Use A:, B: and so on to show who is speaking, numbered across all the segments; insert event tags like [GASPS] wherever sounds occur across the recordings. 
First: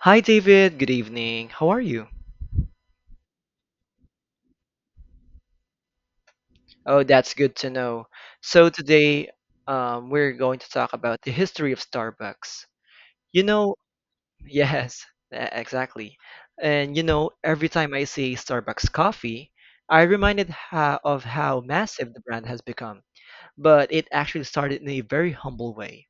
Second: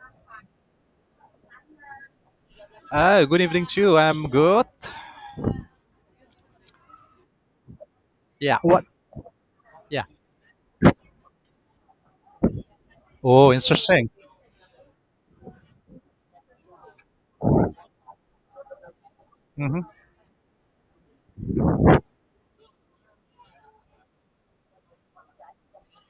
A: Hi, David. Good evening. How are you?
B: Ah, good evening to you. I'm good.
A: Oh, that's good to know.
B: Yeah.
A: So,
B: What?
A: today
B: Yeah.
A: we're going to talk about the history of Starbucks. You
B: Oh,
A: know,
B: interesting.
A: [LAUGHS] yes, exactly. And you know, every time I see Starbucks coffee,
B: Hmm.
A: I reminded ha of how massive the brand has become. But it actually started in a very humble way.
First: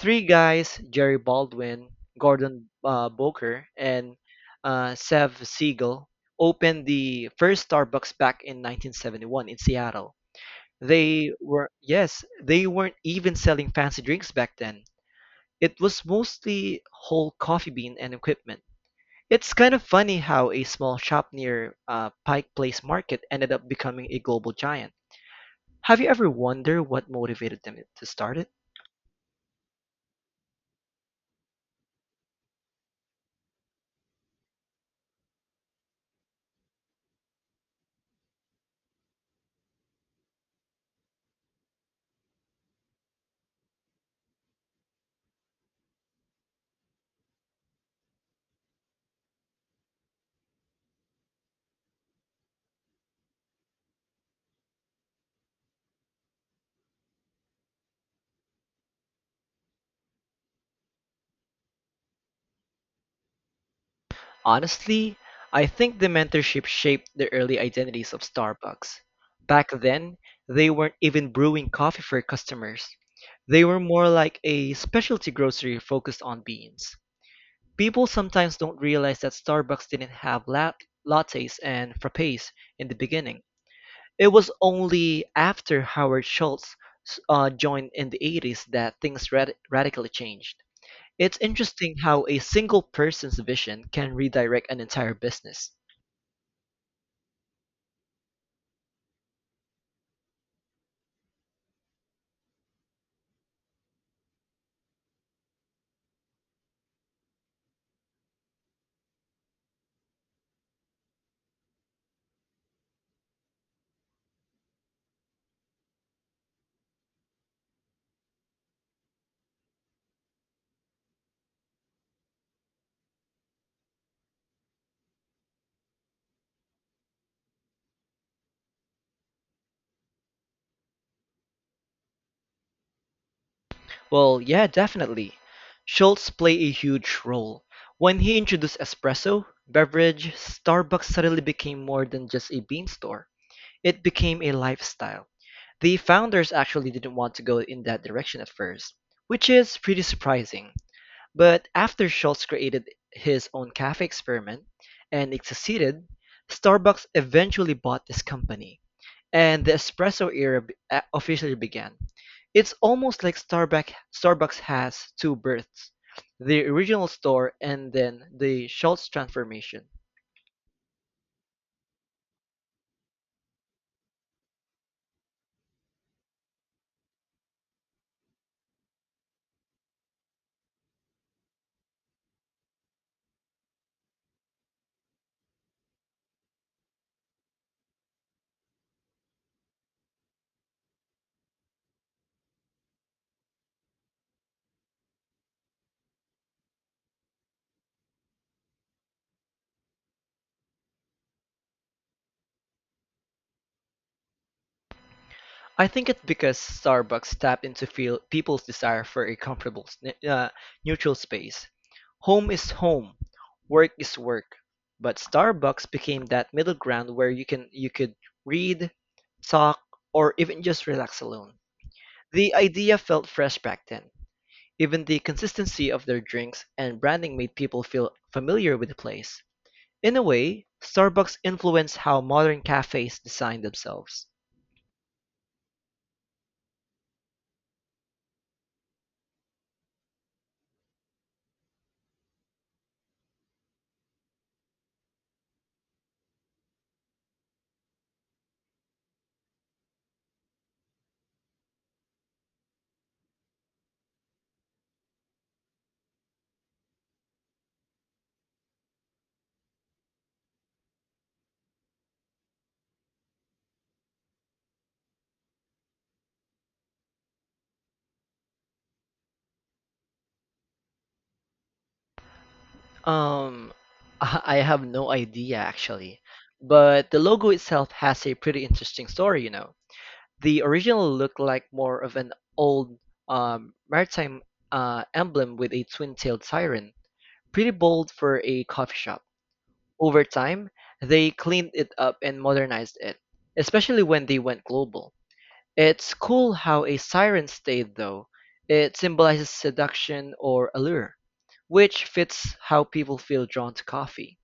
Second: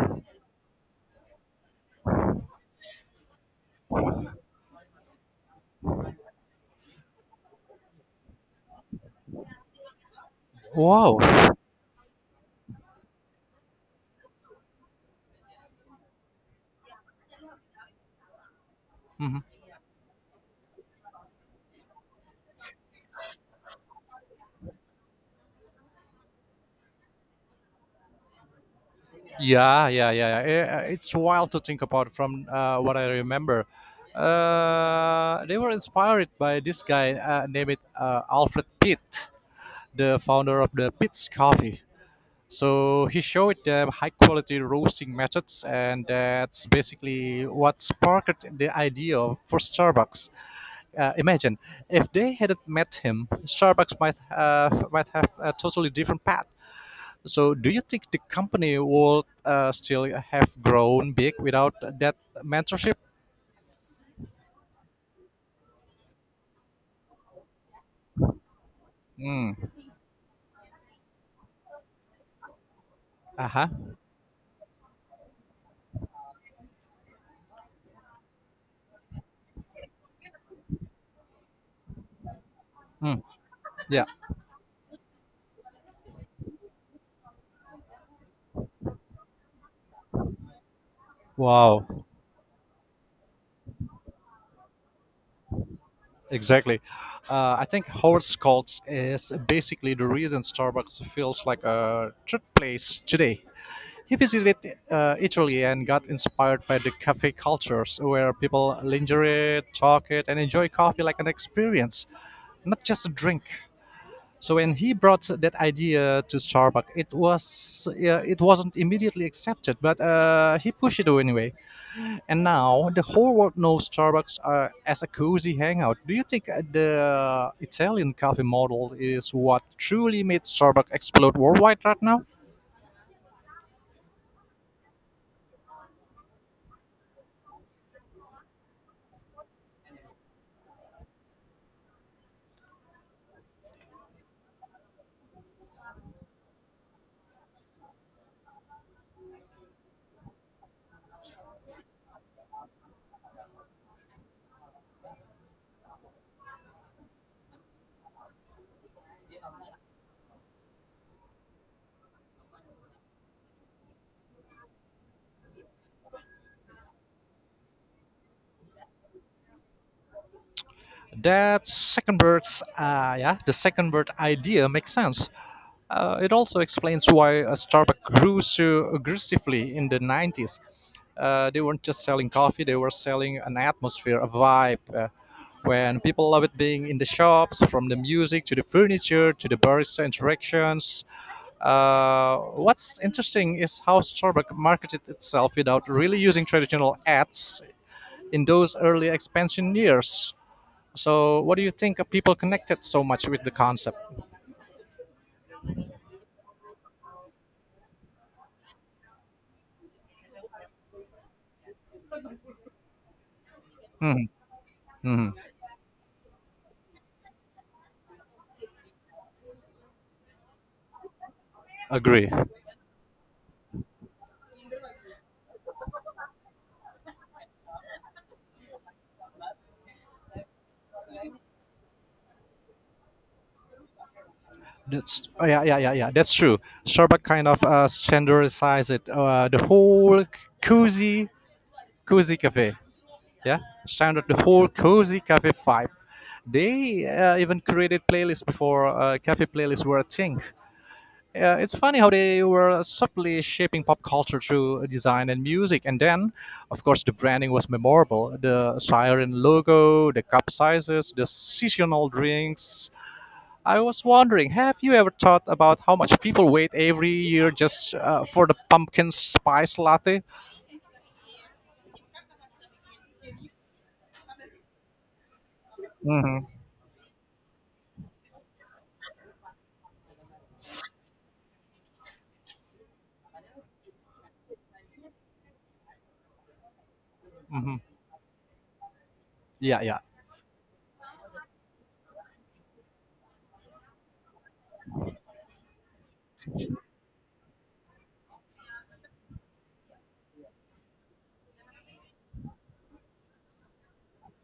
A: Three guys, Jerry Baldwin, Gordon Boker, and Sev Siegel, opened the first Starbucks back in 1971 in Seattle.
B: Wow.
A: They were, yes, they weren't even selling fancy drinks back then. It was mostly whole coffee bean and equipment.
B: Hmm.
A: It's kind of funny how a small shop near Pike Place Market ended up becoming a global giant. Have you ever wondered what motivated them to start it?
B: Yeah, yeah, yeah. Yeah. It's wild to think about from what I remember. They were inspired by this guy named Alfred Pitt, the founder of the Pitt's Coffee. So he showed them high quality roasting methods, and that's basically what sparked the idea for Starbucks. Imagine if they hadn't met him, Starbucks might might have a totally different path. So, do you think the company would still have grown big without that mentorship?
A: Honestly, I think the mentorship shaped the early identities of Starbucks. Back
B: Mm.
A: then, they weren't even brewing coffee for customers.
B: Uh
A: They
B: huh.
A: were more like a specialty grocery focused on beans. People sometimes don't realize that Starbucks didn't have lattes and frappes in the
B: Mm.
A: beginning.
B: Yeah.
A: It was only after Howard Schultz joined in the '80s that things radically changed. It's
B: Wow.
A: interesting how a single person's vision can redirect an entire business.
B: Exactly. I think Howard Schultz is basically the reason Starbucks feels like a third place today. He visited Italy and got inspired by the cafe cultures, where people lingerie, talk it, and enjoy coffee like an experience, not just a drink. So when he brought that idea to Starbucks, it wasn't immediately accepted, but he pushed it anyway. And now the whole world knows Starbucks as a cozy hangout. Do you think the Italian coffee model is what truly made Starbucks explode worldwide right now?
A: Well, yeah, definitely. Schultz played a huge role. When he introduced espresso, beverage, Starbucks suddenly became more than just a bean store. It became a lifestyle. The founders actually didn't want to go in that direction at first, which is pretty surprising. But after Schultz created his own cafe experiment and it succeeded, Starbucks eventually bought this company, and the espresso era officially began. It's almost like Starbucks has two births, the original store and then the Schultz transformation.
B: That second bird's yeah, the second bird idea makes sense. It also explains why Starbucks grew so aggressively in the 90s. They weren't just selling coffee; they were selling an atmosphere, a vibe. When people love it being in the shops, from the music to the furniture to the barista interactions. What's interesting is how Starbucks marketed itself without really using traditional ads in those early expansion years. So, what do you think people connected so much with the concept?
A: I think it's because Starbucks tapped into feel, people's desire for a comfortable, neutral space. Home is home, work is
B: Mhm,
A: work, but
B: mhm.
A: Starbucks became that middle ground where you could read, talk, or even just relax alone.
B: Agree.
A: The idea felt fresh back then. Even the consistency of their drinks and branding made people feel familiar with the place. In a way, Starbucks influenced how modern cafes design themselves.
B: Yeah, yeah, yeah, yeah. That's true. Starbucks kind of standardized it. The whole cozy, cozy cafe. Yeah, standard the whole cozy cafe vibe. They even created playlists before cafe playlists were a thing. It's funny how they were subtly shaping pop culture through design and music. And then, of course, the branding was memorable. The siren logo, the cup sizes, the seasonal drinks. I was wondering, have you ever thought about how much people wait every year just for the pumpkin spice latte?
A: Um, [LAUGHS] I have no idea actually,
B: Hmm.
A: but the logo itself has a pretty interesting story, you know. The original looked like more of an old maritime emblem with a twin-tailed siren, pretty
B: Hmm.
A: bold for a coffee shop.
B: Yeah, yeah.
A: Over time, they cleaned it up and modernized it, especially when they went global. It's cool how a siren stayed though. It symbolizes seduction or allure, which fits how people feel drawn to coffee.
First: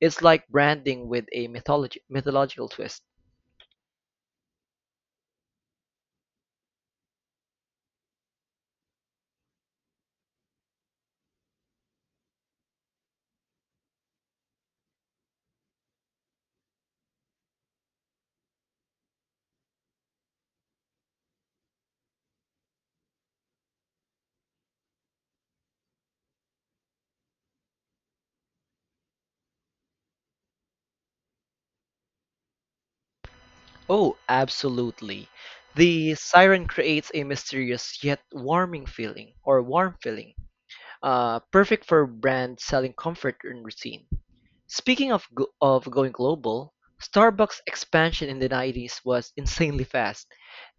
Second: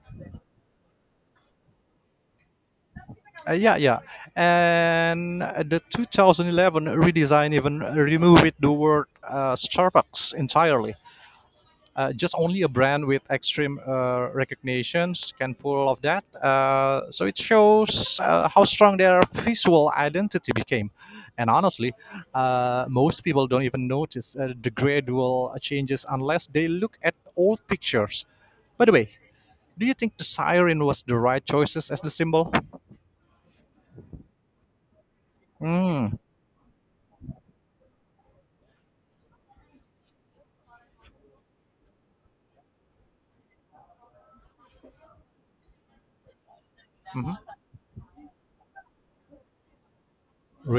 A: It's like branding with a mythology mythological twist.
B: Yeah, yeah. And the 2011 redesign even removed the word Starbucks entirely. Just only a brand with extreme recognitions can pull off that. So it shows how strong their visual identity became. And honestly, most people don't even notice the gradual changes unless they look at old pictures. By the way, do you think the siren was the right choices as the symbol?
A: Oh, absolutely. The
B: Mm,
A: siren creates a mysterious yet warming feeling, or warm feeling, perfect for brands selling comfort and routine. Speaking of going global,
B: mhm.
A: Starbucks expansion in the '90s was [LAUGHS] insanely fast.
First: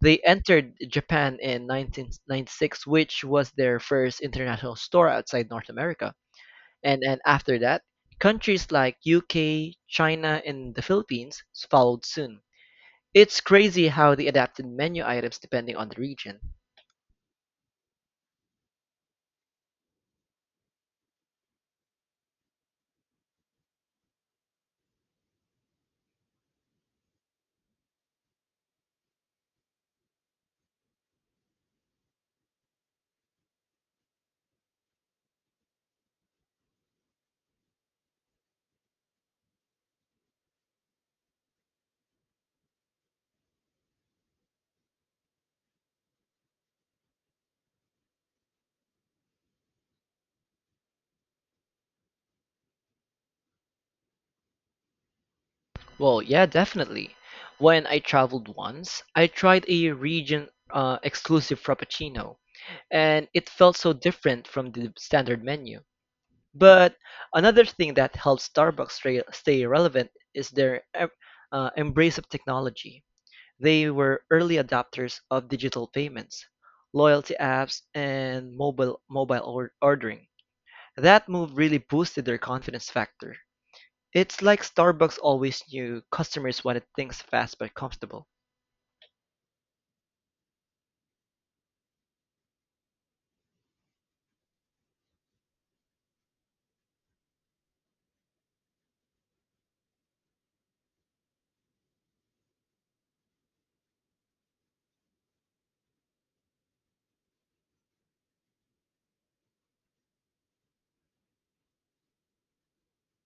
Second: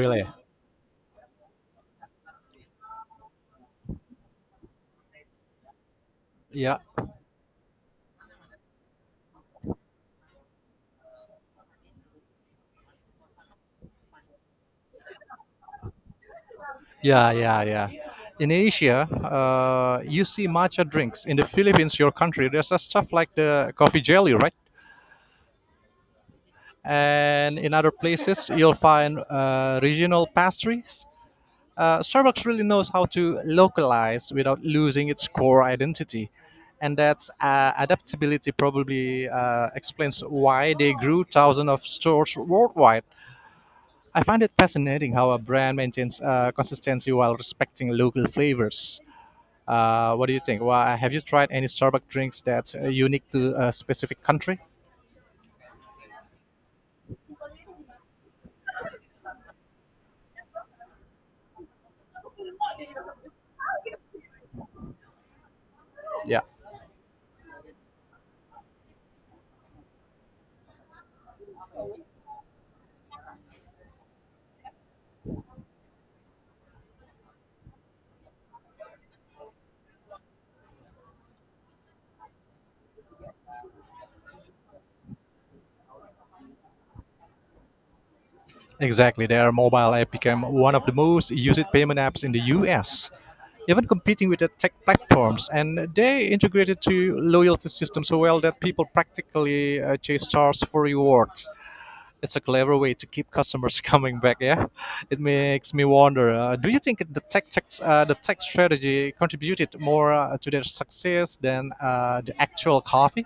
A: They entered Japan in 1996, which was their first international store outside North America.
B: Yeah.
A: And after that, countries like UK, China, and the Philippines followed soon. It's crazy how they adapted menu items depending on the region.
B: Yeah, yeah, yeah. In Asia, you see matcha drinks. In the Philippines, your country, there's a stuff like the coffee jelly, right? And in other places, you'll find regional pastries. Starbucks really knows how to localize without losing its core identity. And that's adaptability probably explains why they grew thousands of stores worldwide. I find it fascinating how a brand maintains consistency while respecting local flavors. What do you think? Why have you tried any Starbucks drinks that's unique to a specific country?
A: Well, yeah, definitely. When I traveled once, I tried a region exclusive frappuccino, and it felt so different from the standard menu.
B: Yeah,
A: But another thing that helps Starbucks stay relevant is their embrace of technology. They were early adopters of digital payments, loyalty apps, and mobile ordering. That move really boosted their confidence factor. It's like Starbucks always knew customers wanted things fast but comfortable.
B: exactly. Their mobile app became one of the most used payment apps in the US, even competing with the tech platforms. And they integrated to loyalty systems so well that people practically chase stars for rewards. It's a clever way to keep customers [LAUGHS] coming back. Yeah, it makes me wonder. Do you think the tech strategy contributed more to their success than the actual coffee?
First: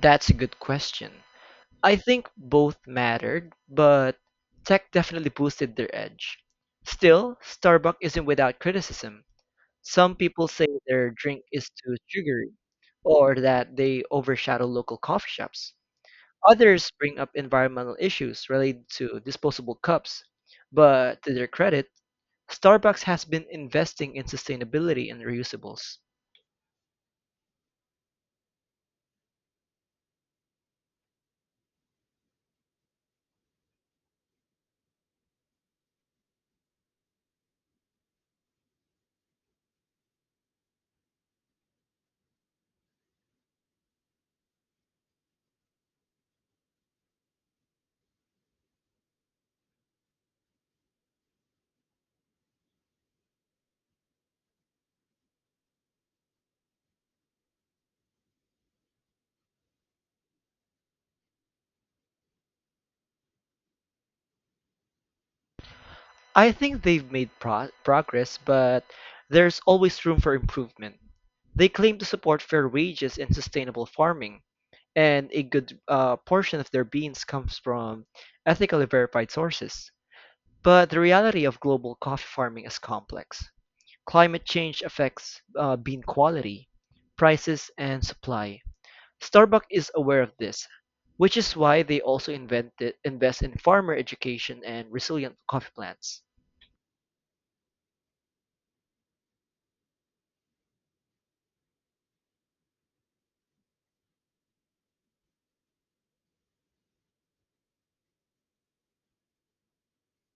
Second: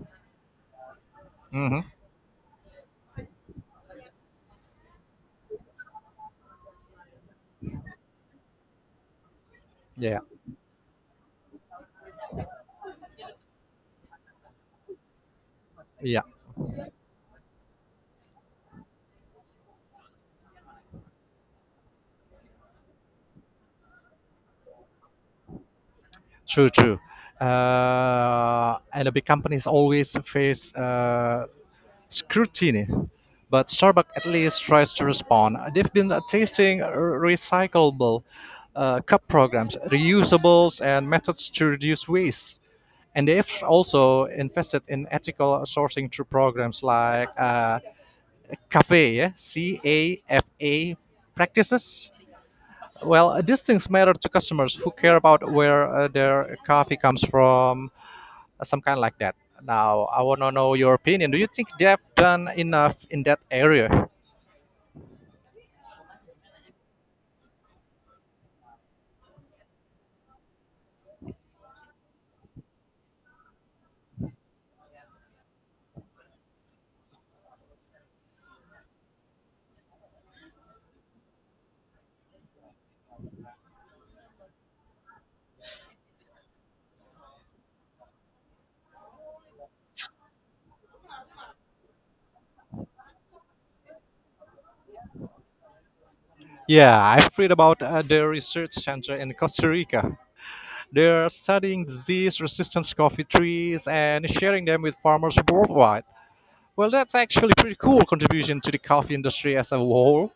A: That's a good question.
B: Mm-hmm.
A: I think both mattered, but tech definitely boosted their edge. Still, Starbucks isn't without criticism. Some
B: Yeah,
A: people say their drink is too sugary or that they overshadow local coffee shops.
B: yeah,
A: Others bring up environmental issues related to disposable cups, but to their credit, Starbucks has been investing in sustainability and reusables.
B: true, true. And the big companies always face scrutiny, but Starbucks at least tries to respond. They've been testing recyclable cup programs, reusables, and methods to reduce waste. And they've also invested in ethical sourcing through programs like CAFE, yeah? CAFA practices. Well, these things matter to customers who care about where their coffee comes from, some kind like that. Now, I want to know your opinion. Do you think they've done enough in that area?
A: I think they've made progress, but there's always room for improvement. They claim to support fair wages and sustainable farming, and a good portion of their beans comes from ethically verified sources. But the reality of global coffee farming is complex. Climate change affects bean quality, prices, and supply. Starbucks is aware of this, which is why they also invest in farmer education and resilient coffee plants.
B: Yeah, I've read about the research center in Costa Rica. They're studying disease resistant coffee trees and sharing them with farmers worldwide. Well, that's actually pretty cool contribution to the coffee industry as a whole.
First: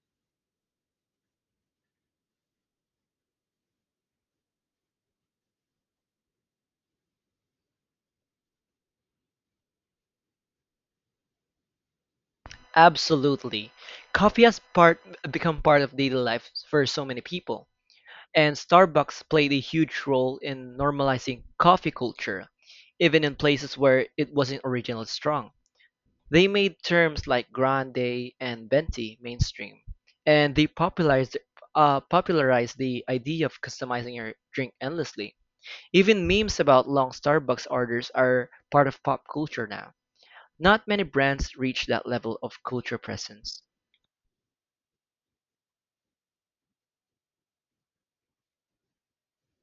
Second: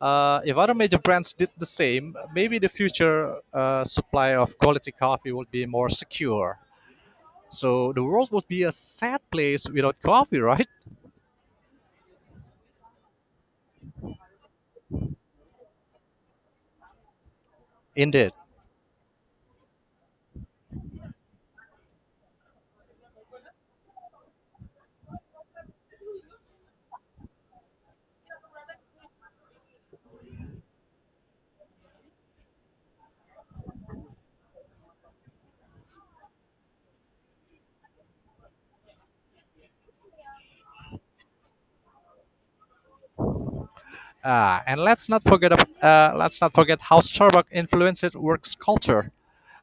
B: If other major brands did the same, maybe the future supply of quality coffee would be more secure. So the world would be a sad place without coffee, right?
A: Absolutely. Coffee has part become part of daily life for so many people,
B: Indeed.
A: and Starbucks played a huge role in normalizing coffee culture, even in places where it wasn't originally strong. They made terms like grande and venti mainstream, and they popularized the idea of customizing your drink endlessly. Even memes about long Starbucks orders are part of pop culture now. Not many brands reach that level of culture presence.
B: Ah, and let's not forget how Starbucks influenced works culture.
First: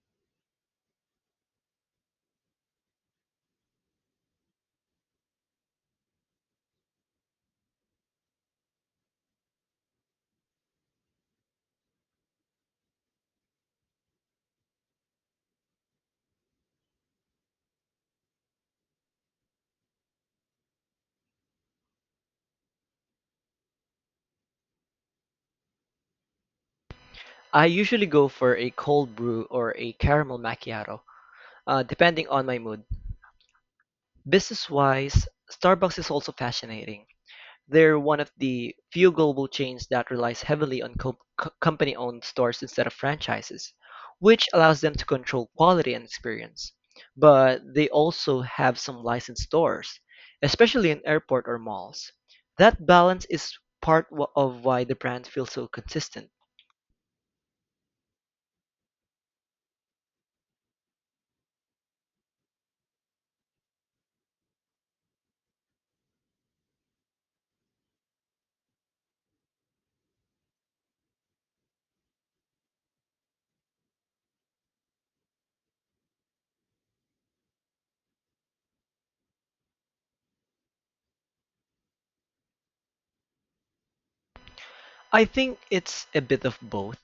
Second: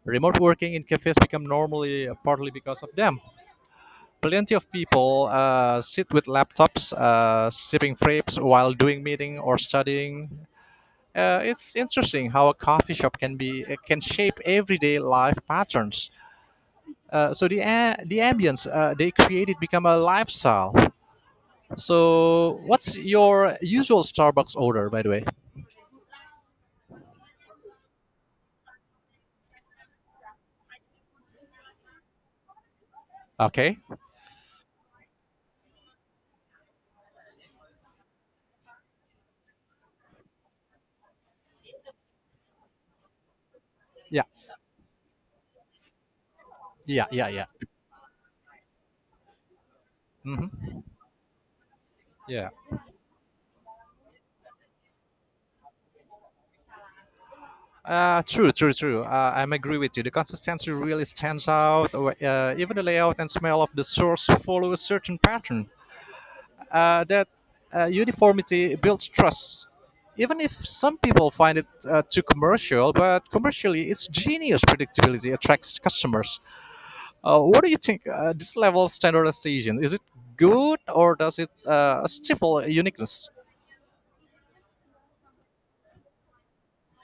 B: Remote working in cafes become normally partly because of them. Plenty of people sit with laptops, sipping fraps while doing meeting or studying. It's interesting how a coffee shop can shape everyday life patterns. So the ambience they created become a lifestyle. So what's your usual Starbucks order, by the way?
A: I usually go for a cold brew or a caramel macchiato, depending on my mood.
B: Okay.
A: Business wise, Starbucks is also fascinating. They're one of the few global chains that relies heavily on company owned stores instead of franchises,
B: Yeah.
A: which allows them to control quality and experience.
B: Yeah. Yeah. Yeah.
A: But they also have some licensed stores,
B: Hmm.
A: especially in airport or malls.
B: Yeah.
A: That balance is part of why the brand feels so consistent.
B: True, true, true. I'm agree with you. The consistency really stands out. Even the layout and smell of the source follow a certain pattern. That uniformity builds trust. Even if some people find it too commercial, but commercially, it's genius predictability attracts customers. What do you think? This level of standardization is it good or does it stifle uniqueness?
A: I think it's a bit of both.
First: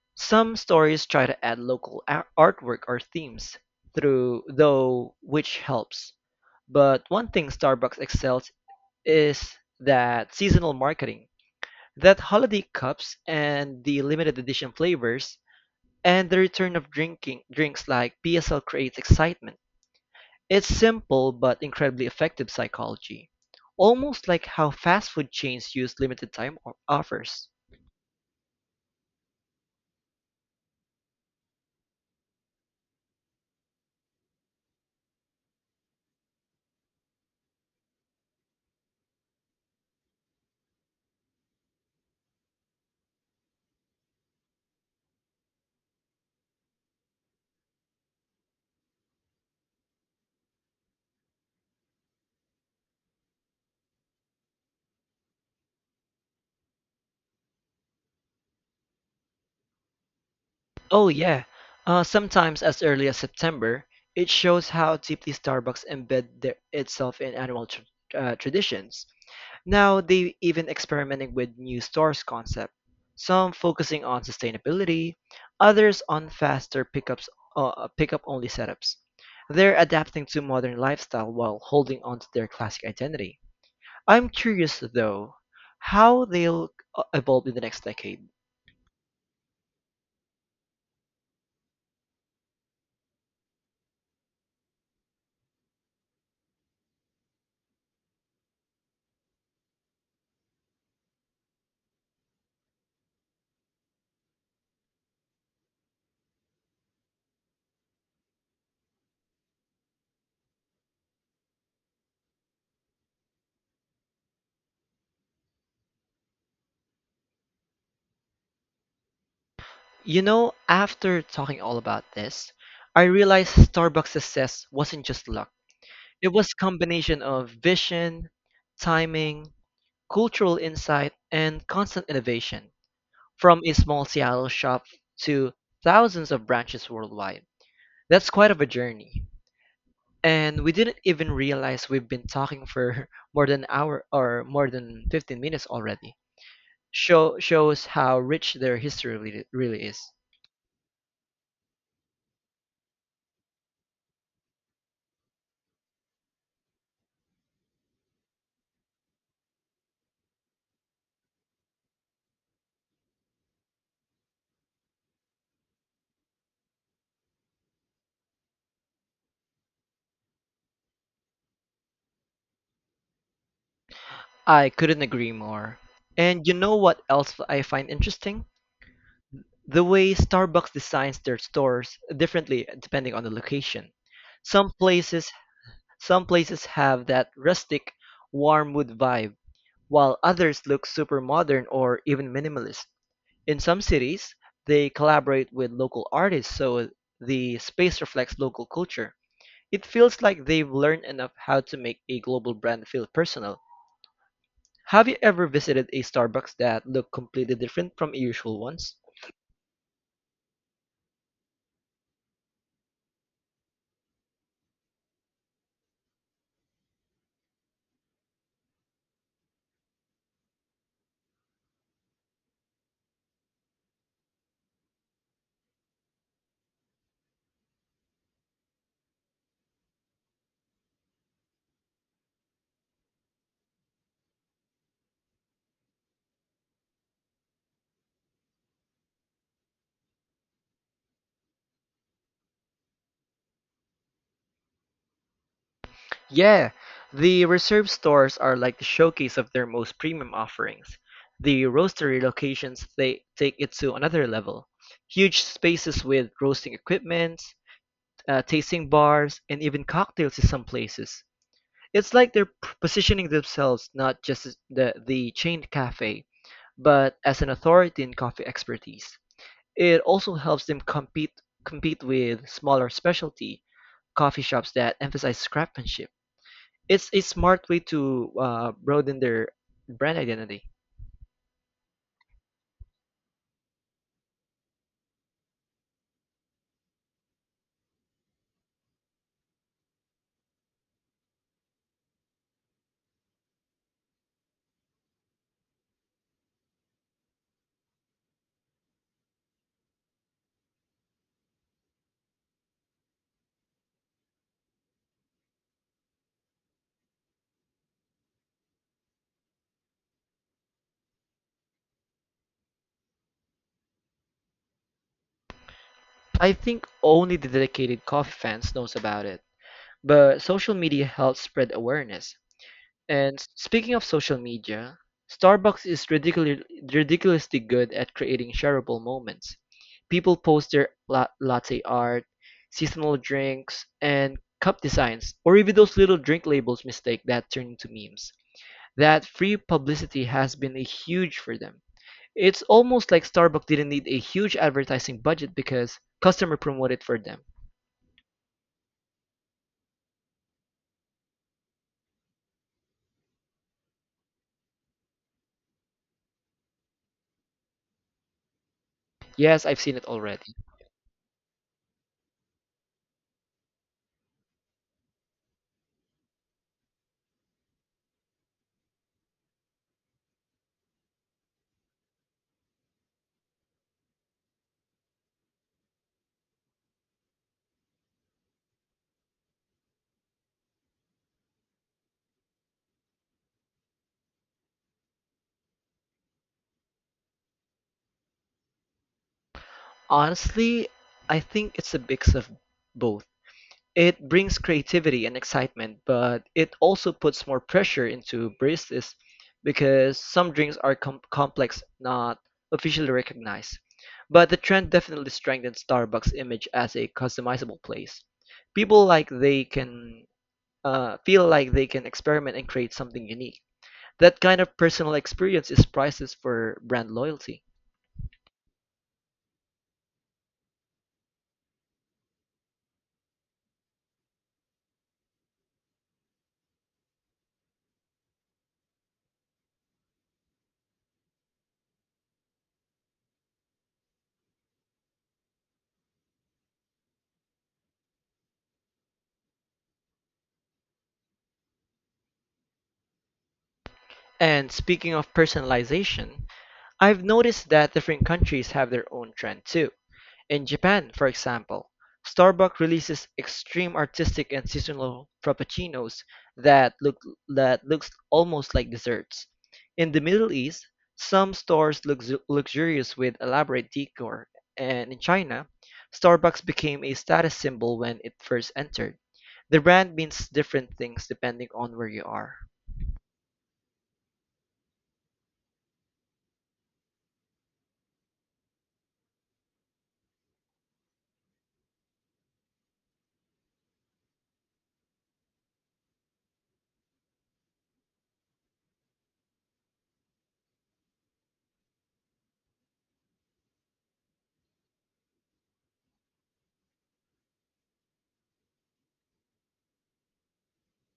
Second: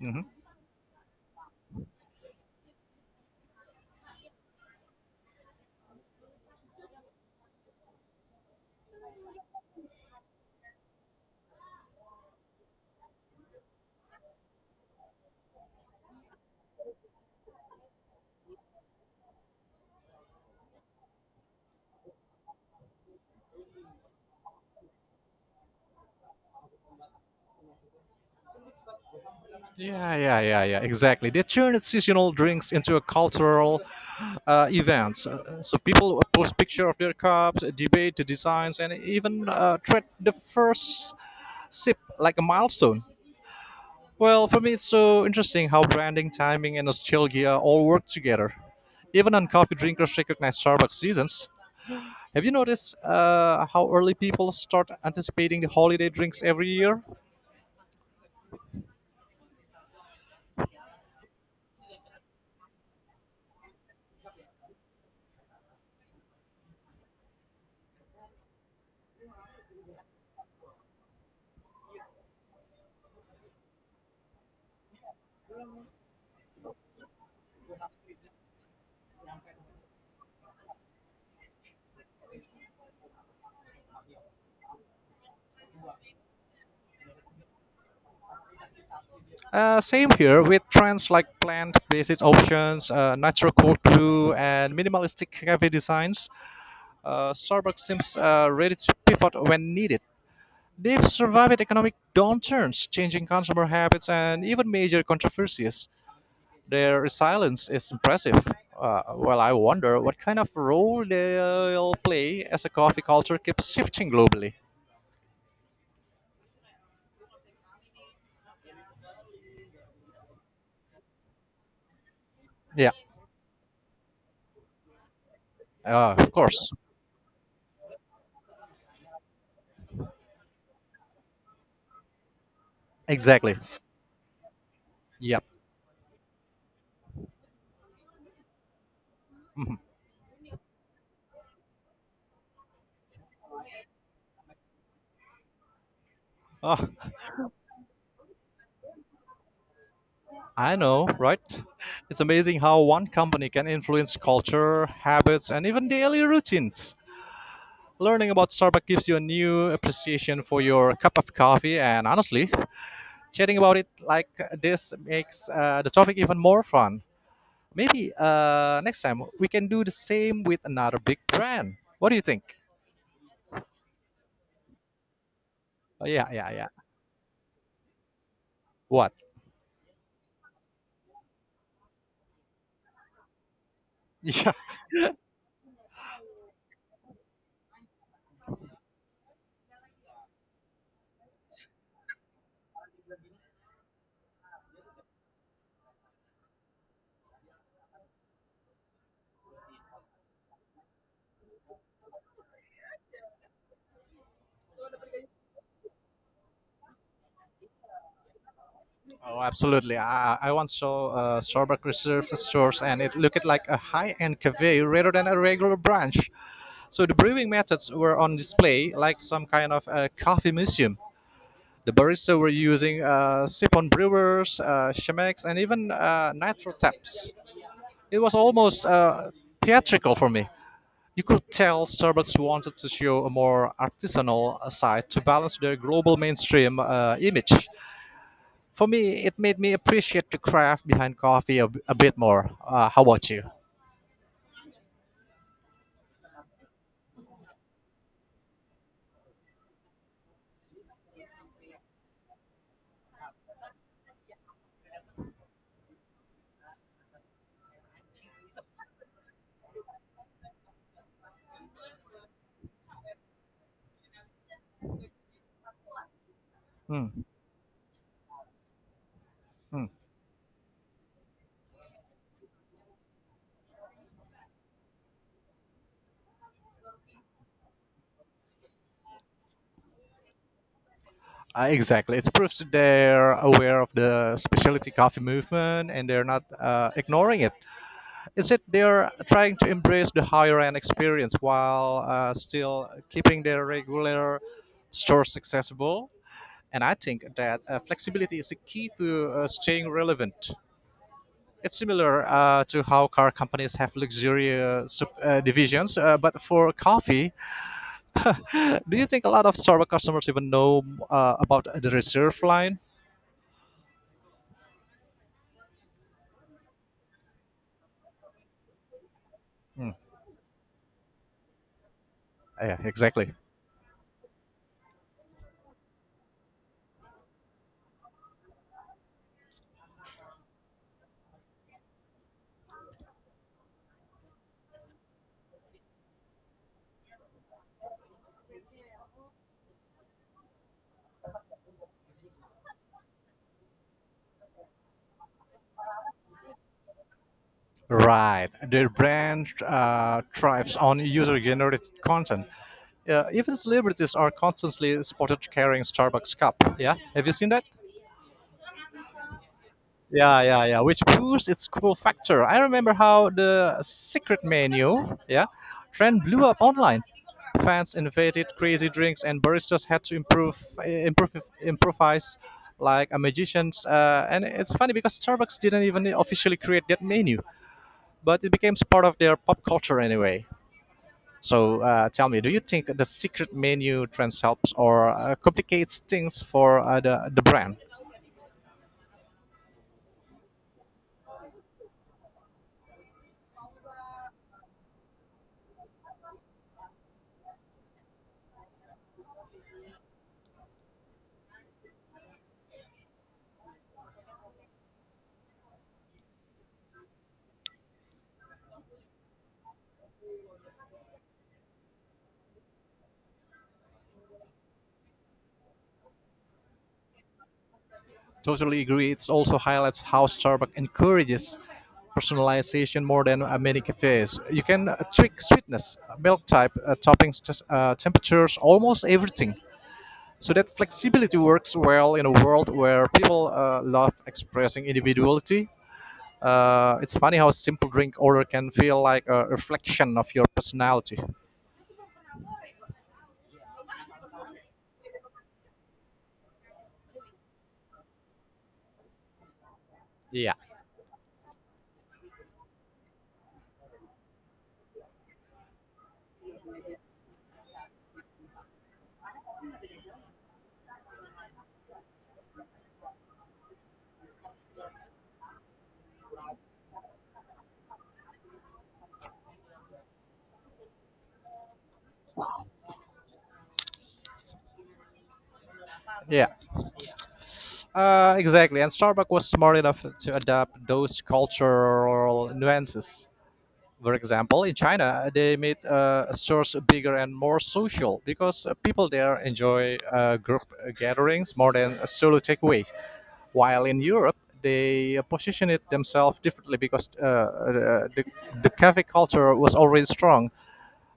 B: Hmm.
A: Some stories try to add local artwork or themes through though, which helps. But one thing Starbucks excels is that seasonal marketing. That holiday cups and the limited edition flavors and the return of drinking drinks like PSL creates excitement. It's simple but incredibly effective psychology. Almost like how fast food chains use limited time offers.
B: Yeah, yeah, yeah, yeah. Exactly. They turn seasonal drinks into a cultural events. So people post picture of their cups, debate the designs, and even treat the first sip like a milestone. Well, for me, it's so interesting how branding, timing, and nostalgia all work together. Even on coffee drinkers recognize Starbucks seasons. Have you noticed how early people start anticipating the holiday drinks every year?
A: Oh yeah, sometimes as early as September, it shows how deeply Starbucks itself in annual tr traditions. Now they even experimenting with new stores concept, some focusing on sustainability, others on faster pickups, pickup only setups. They're adapting to modern lifestyle while holding on to their classic identity. I'm curious though, how they'll evolve in the next decade.
B: Same here with trends like plant-based options, natural cold brew, and minimalistic cafe designs. Starbucks seems ready to pivot when needed. They've survived economic downturns, changing consumer habits, and even major controversies. Their resilience is impressive. Well, I wonder what kind of role they'll play as the coffee culture keeps shifting globally.
A: You know, after talking all about this,
B: Yeah,
A: I realized Starbucks' success wasn't just luck. It
B: of
A: was a
B: course.
A: combination of vision, timing, cultural insight, and constant innovation.
B: Exactly.
A: From a small Seattle shop
B: Yep.
A: to thousands of branches worldwide. That's quite of a journey.
B: Mhm.
A: And we didn't even realize we've been talking for [LAUGHS] more than an hour or more than 15 minutes already.
B: Ah,
A: Shows how rich their history really is.
B: I know, right? It's amazing how one company can influence culture, habits, and even daily routines. Learning about Starbucks gives you a new appreciation for your cup of coffee, and honestly, chatting about it like this makes the topic even more fun. Maybe next time we can do the same with another big brand. What do you think?
A: I couldn't agree more.
B: Oh, yeah,
A: And
B: yeah,
A: you
B: yeah.
A: know what else I find interesting?
B: What? [LAUGHS]
A: The way Starbucks designs their stores differently depending on the location.
B: Yeah.
A: Some places some places have that rustic, warm wood vibe, while others look super modern or even minimalist. In some cities, they collaborate with local artists so the space reflects local culture. It feels like they've learned enough how to make a global brand feel personal. Have you ever visited a Starbucks that looked completely different from usual ones?
B: Oh, absolutely. I once saw Starbucks Reserve stores, and it looked like a high-end cafe rather than a regular branch. So the brewing methods were on display, like some kind of coffee museum. The barista were using siphon brewers, Chemex, and even nitro taps. It was almost theatrical for me. You could tell Starbucks wanted to show a more artisanal side to balance their global mainstream image. For me, it made me appreciate the craft behind coffee a bit more. How about you?
A: Yeah, the reserve stores are like the showcase of their most premium offerings. The roastery locations they take it to another level. Huge spaces with roasting equipment, tasting bars, and even cocktails in some places. It's like they're positioning themselves not just as the chained cafe,
B: Hmm,
A: but as an authority in coffee expertise.
B: hmm.
A: It also helps them compete with smaller specialty coffee shops that emphasize craftsmanship. It's a smart way to broaden their brand identity.
B: Exactly. It proves that they're aware of the specialty coffee movement and they're not ignoring it. Is it they're trying to embrace the higher end experience while still keeping their regular stores accessible? And I think that flexibility is a key to staying relevant. It's similar to how car companies have luxury divisions, but for coffee, [GASPS] [LAUGHS] do you think a lot of Starbucks customers even know about the reserve line?
A: I think only the dedicated coffee fans knows about it,
B: Hmm.
A: but social media helps spread awareness.
B: Yeah, exactly.
A: And speaking of social media, Starbucks is ridiculously good at creating shareable moments. People post their latte art, seasonal drinks, and cup designs, or even those little drink labels mistake that turn into memes. That free publicity has been a huge for them. It's almost like Starbucks didn't need a huge advertising budget because customer promoted for them.
B: Right. Their brand thrives on user generated content. Even celebrities are constantly spotted carrying Starbucks cup. Yeah, have you seen that?
A: Yes, I've seen it
B: Yeah,
A: already.
B: yeah, yeah. Which boosts its cool factor. I remember how the secret menu, yeah, trend blew up online. Fans invented crazy drinks, and baristas had to improvise like a magicians. And it's funny because Starbucks didn't even officially create that menu, but it became part of their pop culture anyway. So tell me, do you think the secret menu trends helps or complicates things for the brand?
A: Honestly, I think it's a mix of both. It brings creativity and excitement, but it also puts more pressure into baristas because some drinks are complex, not officially recognized. But the trend definitely strengthens Starbucks' image as a customizable place. People like they can feel like they can experiment and create something unique. That kind of personal experience is priceless for brand loyalty.
B: Totally agree. It also highlights how Starbucks encourages personalization more than many cafes. You can tweak sweetness, milk type, toppings, temperatures, almost everything. So that flexibility works well in a world where people love expressing individuality. It's funny how a simple drink order can feel like a reflection of your personality.
A: And speaking of personalization, I've noticed that different countries have their own trend too.
B: Yeah,
A: In Japan, for example, Starbucks releases extreme artistic and seasonal frappuccinos that look that looks almost like desserts. In the Middle East, some stores look luxurious with elaborate decor, and in China, Starbucks became a status symbol when it first entered. The brand means different things depending on where you are.
B: yeah, exactly. And Starbucks was smart enough to adapt those cultural nuances. For example, in China, they made stores bigger and more social because people there enjoy group gatherings more than a solo takeaway. While in Europe, they position it themselves differently because the cafe culture was already strong.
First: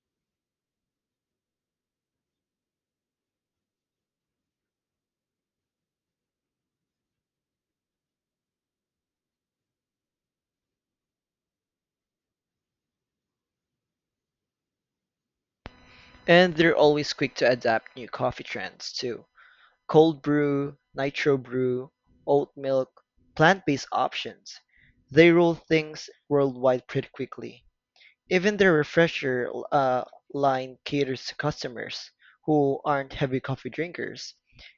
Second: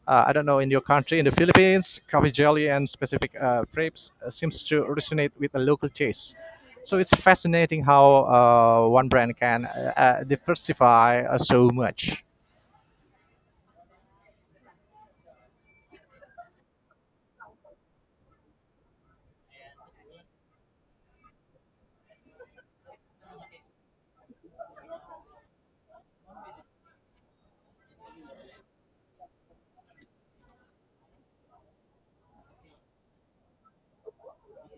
B: I don't know in your country, in the Philippines, coffee jelly and specific crepes seems to resonate with the local taste. So it's fascinating how one brand can diversify so much.
A: And they're always quick to adapt new coffee trends too. Cold brew, nitro brew, oat milk, plant-based options. They roll things worldwide pretty quickly. Even their refresher line caters to customers who aren't heavy coffee drinkers.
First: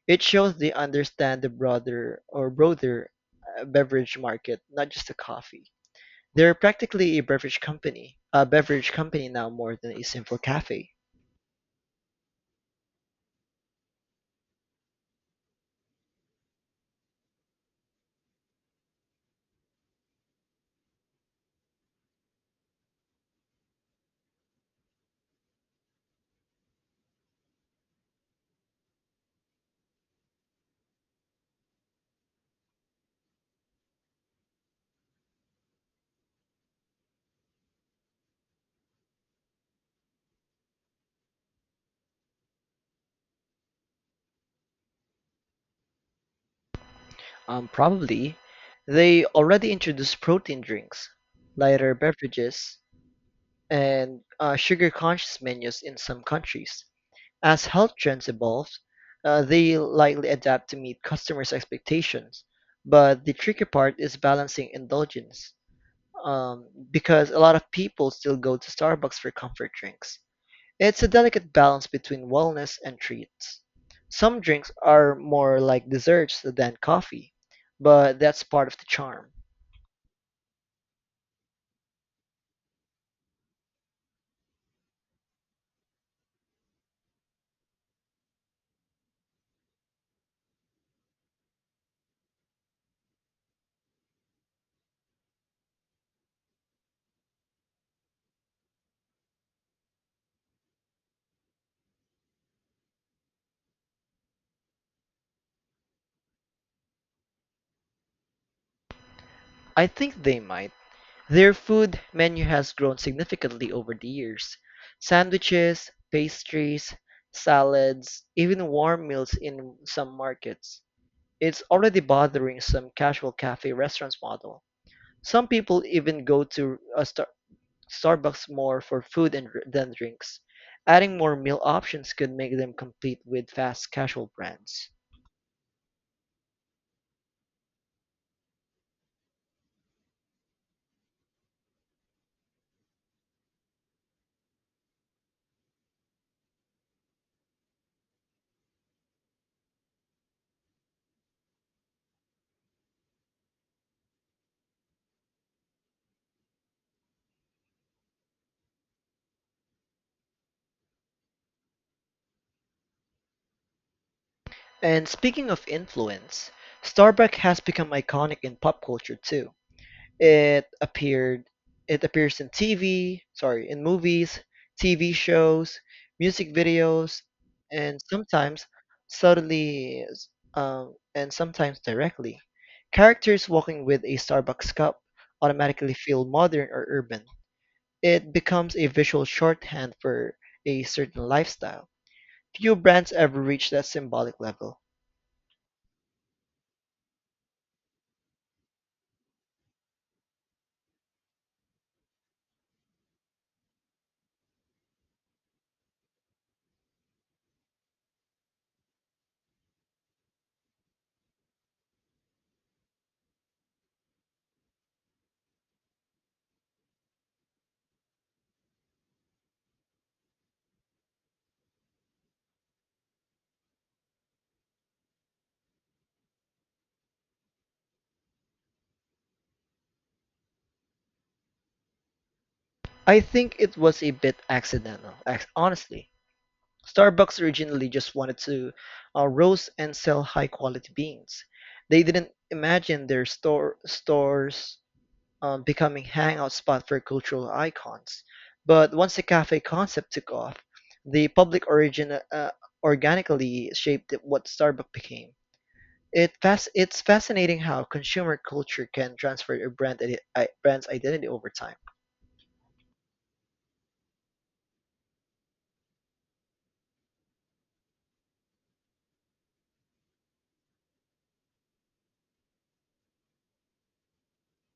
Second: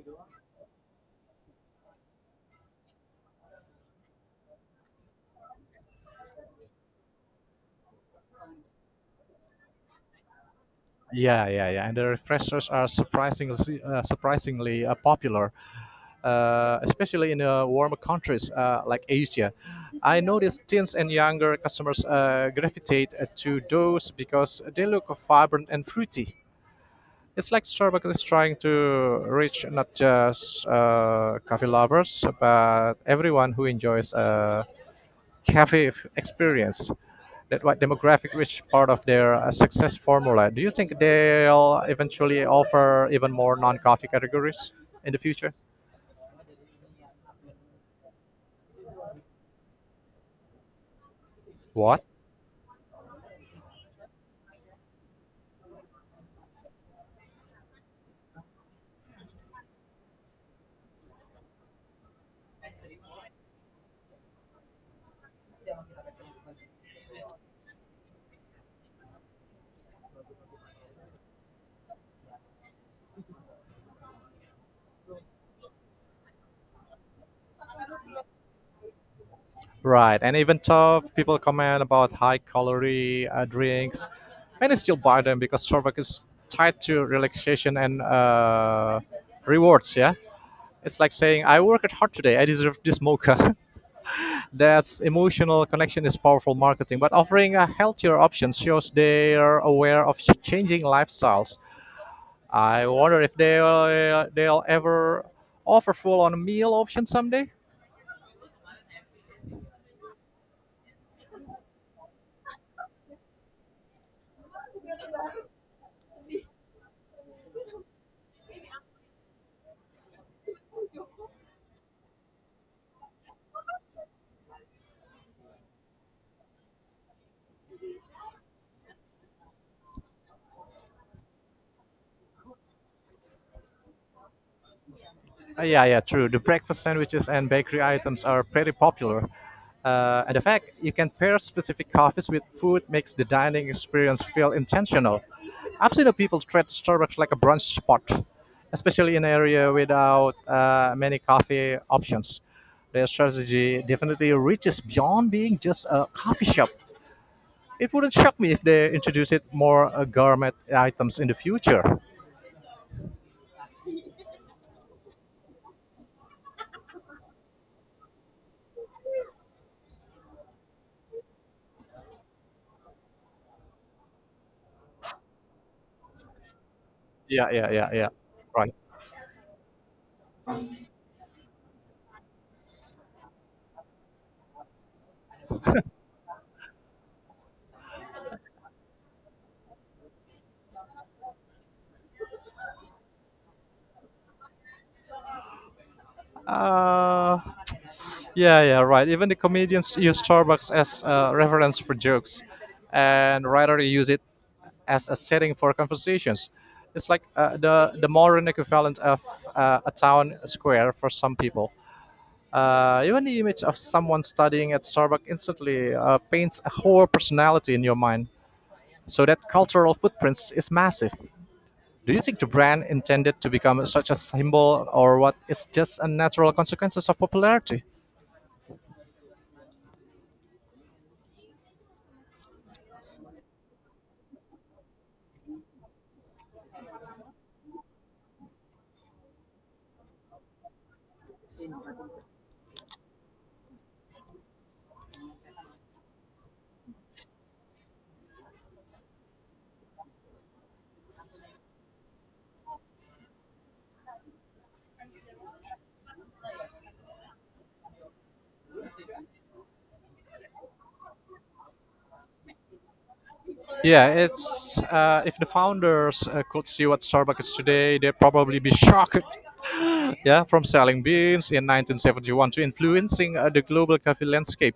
A: It shows they understand the broader or broader beverage market, not just the coffee. They're practically a beverage company now more than a simple cafe.
B: Yeah, yeah, yeah. And the refreshers are surprisingly popular, especially in warmer countries like Asia. I noticed teens and younger customers gravitate to those because they look vibrant and fruity. It's like Starbucks is trying to reach not just coffee lovers, but everyone who enjoys a experience that white demographic rich part of their success formula. Do you think they'll eventually offer even more non-coffee categories in the future?
A: Probably, they already introduce protein drinks, lighter
B: What?
A: beverages, and sugar-conscious menus in some countries. As health trends evolve, they likely adapt to meet customers' expectations. But the tricky part is balancing indulgence, because a lot of people still go to Starbucks for comfort drinks. It's a delicate balance between wellness and treats. Some drinks are more like desserts than coffee, but that's part of the charm.
B: Right, and even tough people comment about high calorie drinks, many still buy them because Starbucks is tied to relaxation and rewards. Yeah, it's like saying I worked hard today, I deserve this mocha. [LAUGHS] That's emotional connection is powerful marketing, but offering a healthier option shows they are aware of changing lifestyles. I wonder if they'll ever offer full-on meal options someday.
A: I think they might. Their food menu has grown significantly over the years. Sandwiches, pastries, salads, even warm meals in some markets. It's already bothering some casual cafe restaurants model. Some people even go to Starbucks more for food and than drinks, adding more meal options could make them compete with fast casual brands.
B: Yeah, yeah, true. The breakfast sandwiches and bakery items are pretty popular. And the fact you can pair specific coffees with food makes the dining experience feel intentional. I've seen the people treat Starbucks like a brunch spot, especially in area without many coffee options. Their strategy definitely reaches beyond being just a coffee shop. It wouldn't shock me if they introduce it more gourmet items in the future.
A: And speaking of influence, Starbucks has become iconic in pop culture too. It appeared it appears in TV, sorry, in movies, TV shows, music videos,
B: Yeah, yeah, yeah,
A: and
B: yeah. Right.
A: subtly s- sometimes directly. Characters walking with a Starbucks cup automatically feel modern or urban. It becomes a visual shorthand for a certain lifestyle. Few brands ever reach that symbolic level.
B: Uh, yeah, yeah, right. Even the comedians use Starbucks as a reference for jokes, and rather use it as a setting for conversations. It's like the modern equivalent of a town square for some people. Even the image of someone studying at Starbucks instantly paints a whole personality in your mind. So that cultural footprint is massive. Do you think the brand intended to become such a symbol, or what is just a natural consequences of popularity?
A: I think it was a bit accidental, honestly. Starbucks originally just wanted to roast and sell high quality beans. They didn't imagine their stores becoming hangout spot for cultural icons. But once the cafe concept took off, the public origin organically shaped what Starbucks became. It's fascinating how consumer culture can transfer a brand's identity over time.
B: Yeah, it's if the founders could see what Starbucks is today, they'd probably be shocked. Yeah, from selling beans in 1971 to influencing the global coffee landscape.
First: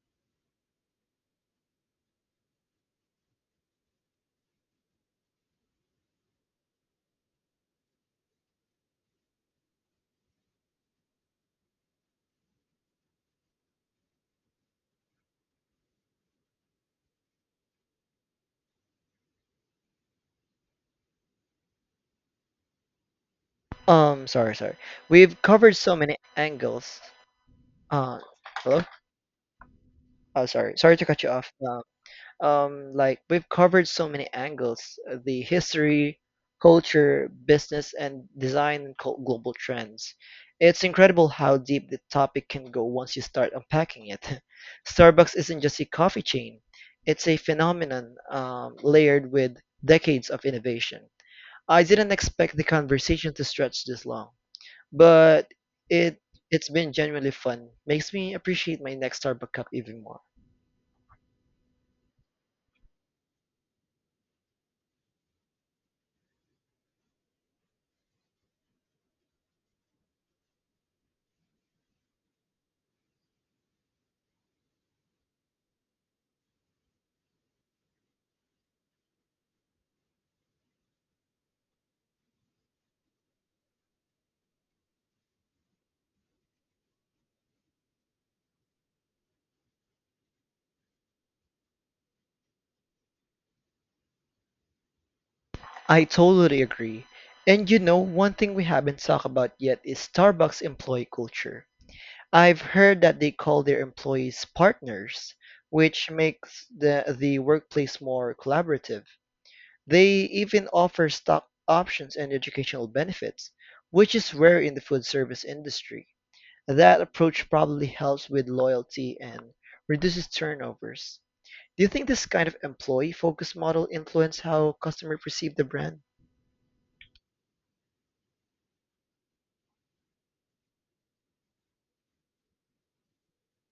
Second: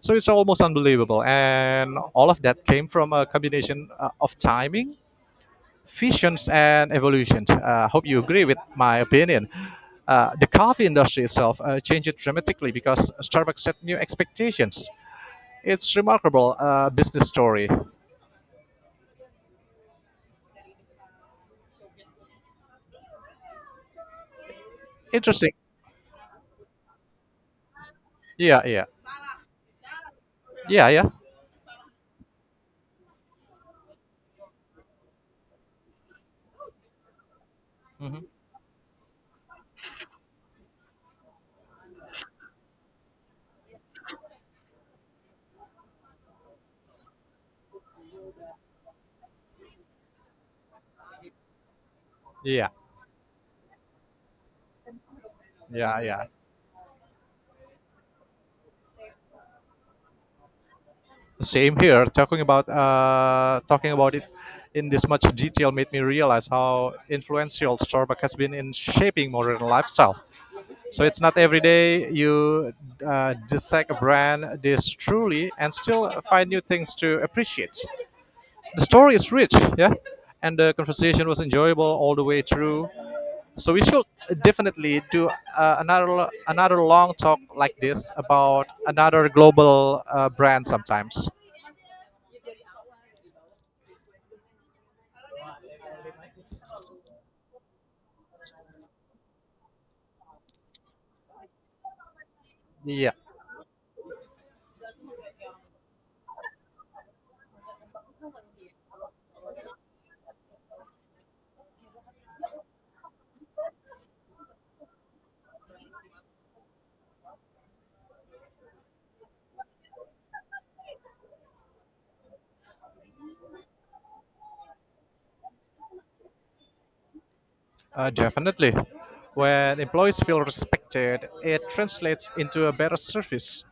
B: So it's almost unbelievable, and all of that came from a combination of timing fissions and evolution. I hope you agree with my opinion. The coffee industry itself changed dramatically because Starbucks set new expectations. It's remarkable business story.
A: Sorry, sorry. We've
B: Interesting.
A: covered so many angles. Uh,
B: Yeah,
A: Hello.
B: yeah,
A: Oh, sorry.
B: yeah,
A: Sorry to
B: yeah,
A: cut you off. Like we've covered so many angles, the history, culture, business, and design and global trends. It's incredible how deep the topic can go once you start unpacking it. [LAUGHS] Starbucks isn't just a coffee chain; it's a phenomenon layered with decades of innovation. I didn't expect the
B: yeah,
A: conversation to stretch this long, but
B: yeah,
A: it
B: yeah.
A: it's been genuinely fun. Makes me appreciate my next Starbucks cup even more.
B: Same here. Talking about it in this much detail made me realize how influential Starbucks has been in shaping modern lifestyle. So it's not every day you dissect a brand this truly and still find new things to appreciate. The story is rich, yeah, and the conversation was enjoyable all the way through. So we should definitely do another long talk like this about another global brand sometimes.
A: I totally agree. And you know, one thing we haven't talked about yet is Starbucks employee culture. I've heard
B: Yeah,
A: that they call their employees partners, which makes the workplace more collaborative. They even offer stock options and educational benefits, which is rare in the food service industry. That approach probably helps with loyalty and reduces turnovers. Do you think this kind of employee focused model influence how customers perceive the brand?
B: definitely. When employees feel respected, it translates into a better service.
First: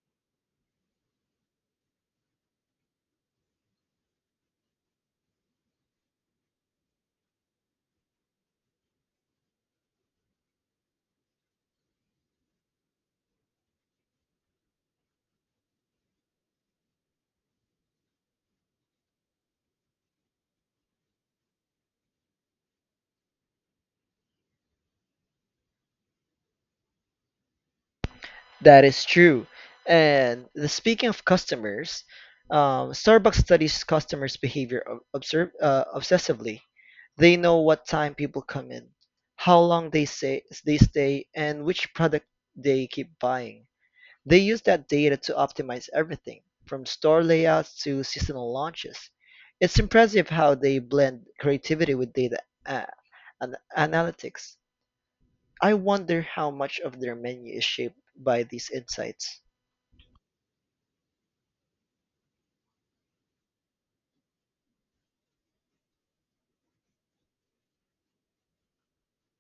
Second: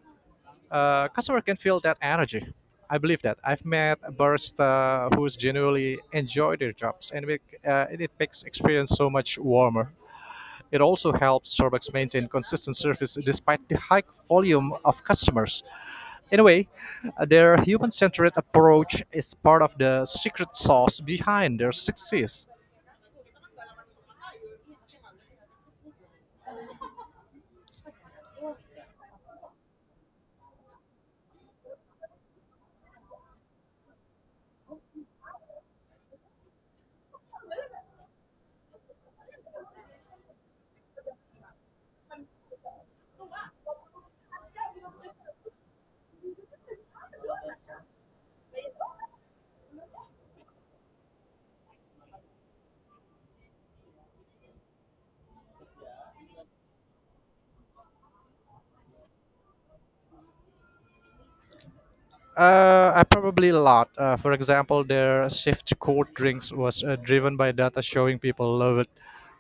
B: Customer can feel that energy. I believe that I've met a barista who's genuinely enjoy their jobs, and it makes experience so much warmer. It also helps Starbucks maintain consistent service despite the high volume of customers. In a way, their human-centered approach is part of the secret sauce behind their success.
A: That is true. And speaking of customers, Starbucks studies customers' behavior obsessively. They know what time people come in, how long they say they stay, and which product they keep buying. They use that data to optimize everything, from store layouts to seasonal launches. It's impressive how they blend creativity with data uh, analytics. I wonder how much of their menu is shaped by these insights.
B: I probably a lot. For example, their shift cold drinks was driven by data showing people loved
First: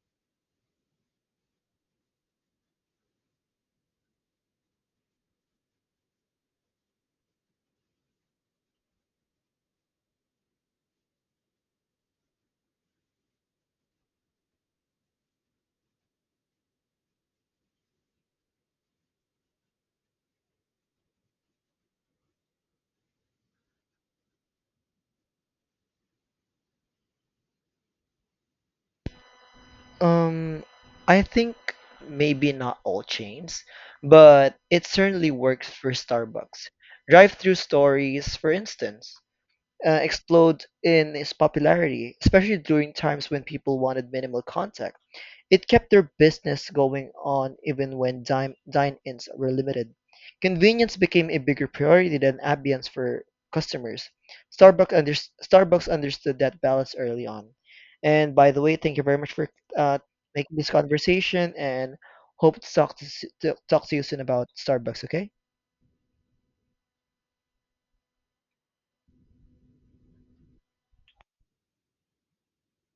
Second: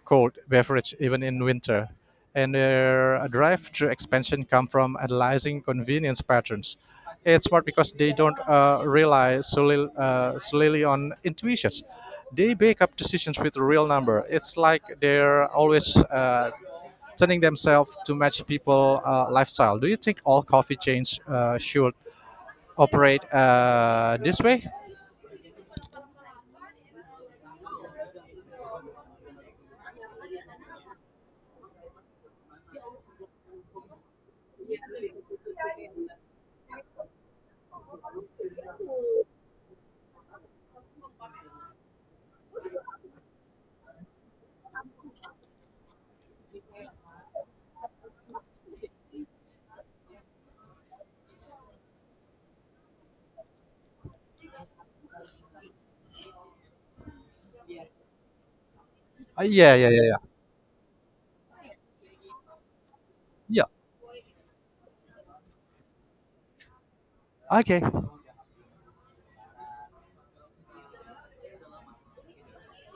B: cold beverage even in winter, and their drive-through expansion come from analyzing convenience patterns. It's smart because they don't solely on intuitions. They make up decisions with real number. It's like they're always turning themselves to match people lifestyle. Do you think all coffee chains should operate this way?
A: Um, I think maybe not all chains, but it certainly works for Starbucks. Drive-through stories, for instance, explode in its popularity, especially during times when people wanted minimal contact. It kept their business going on even when dine-ins were limited. Convenience became a bigger priority than ambience for customers. Starbucks, under- Starbucks understood that balance early on. And by the way, thank you very much for
B: Yeah, yeah,
A: uh,
B: yeah, yeah.
A: making this conversation and hope to to
B: Yeah.
A: talk to you soon about Starbucks, okay?
B: Okay.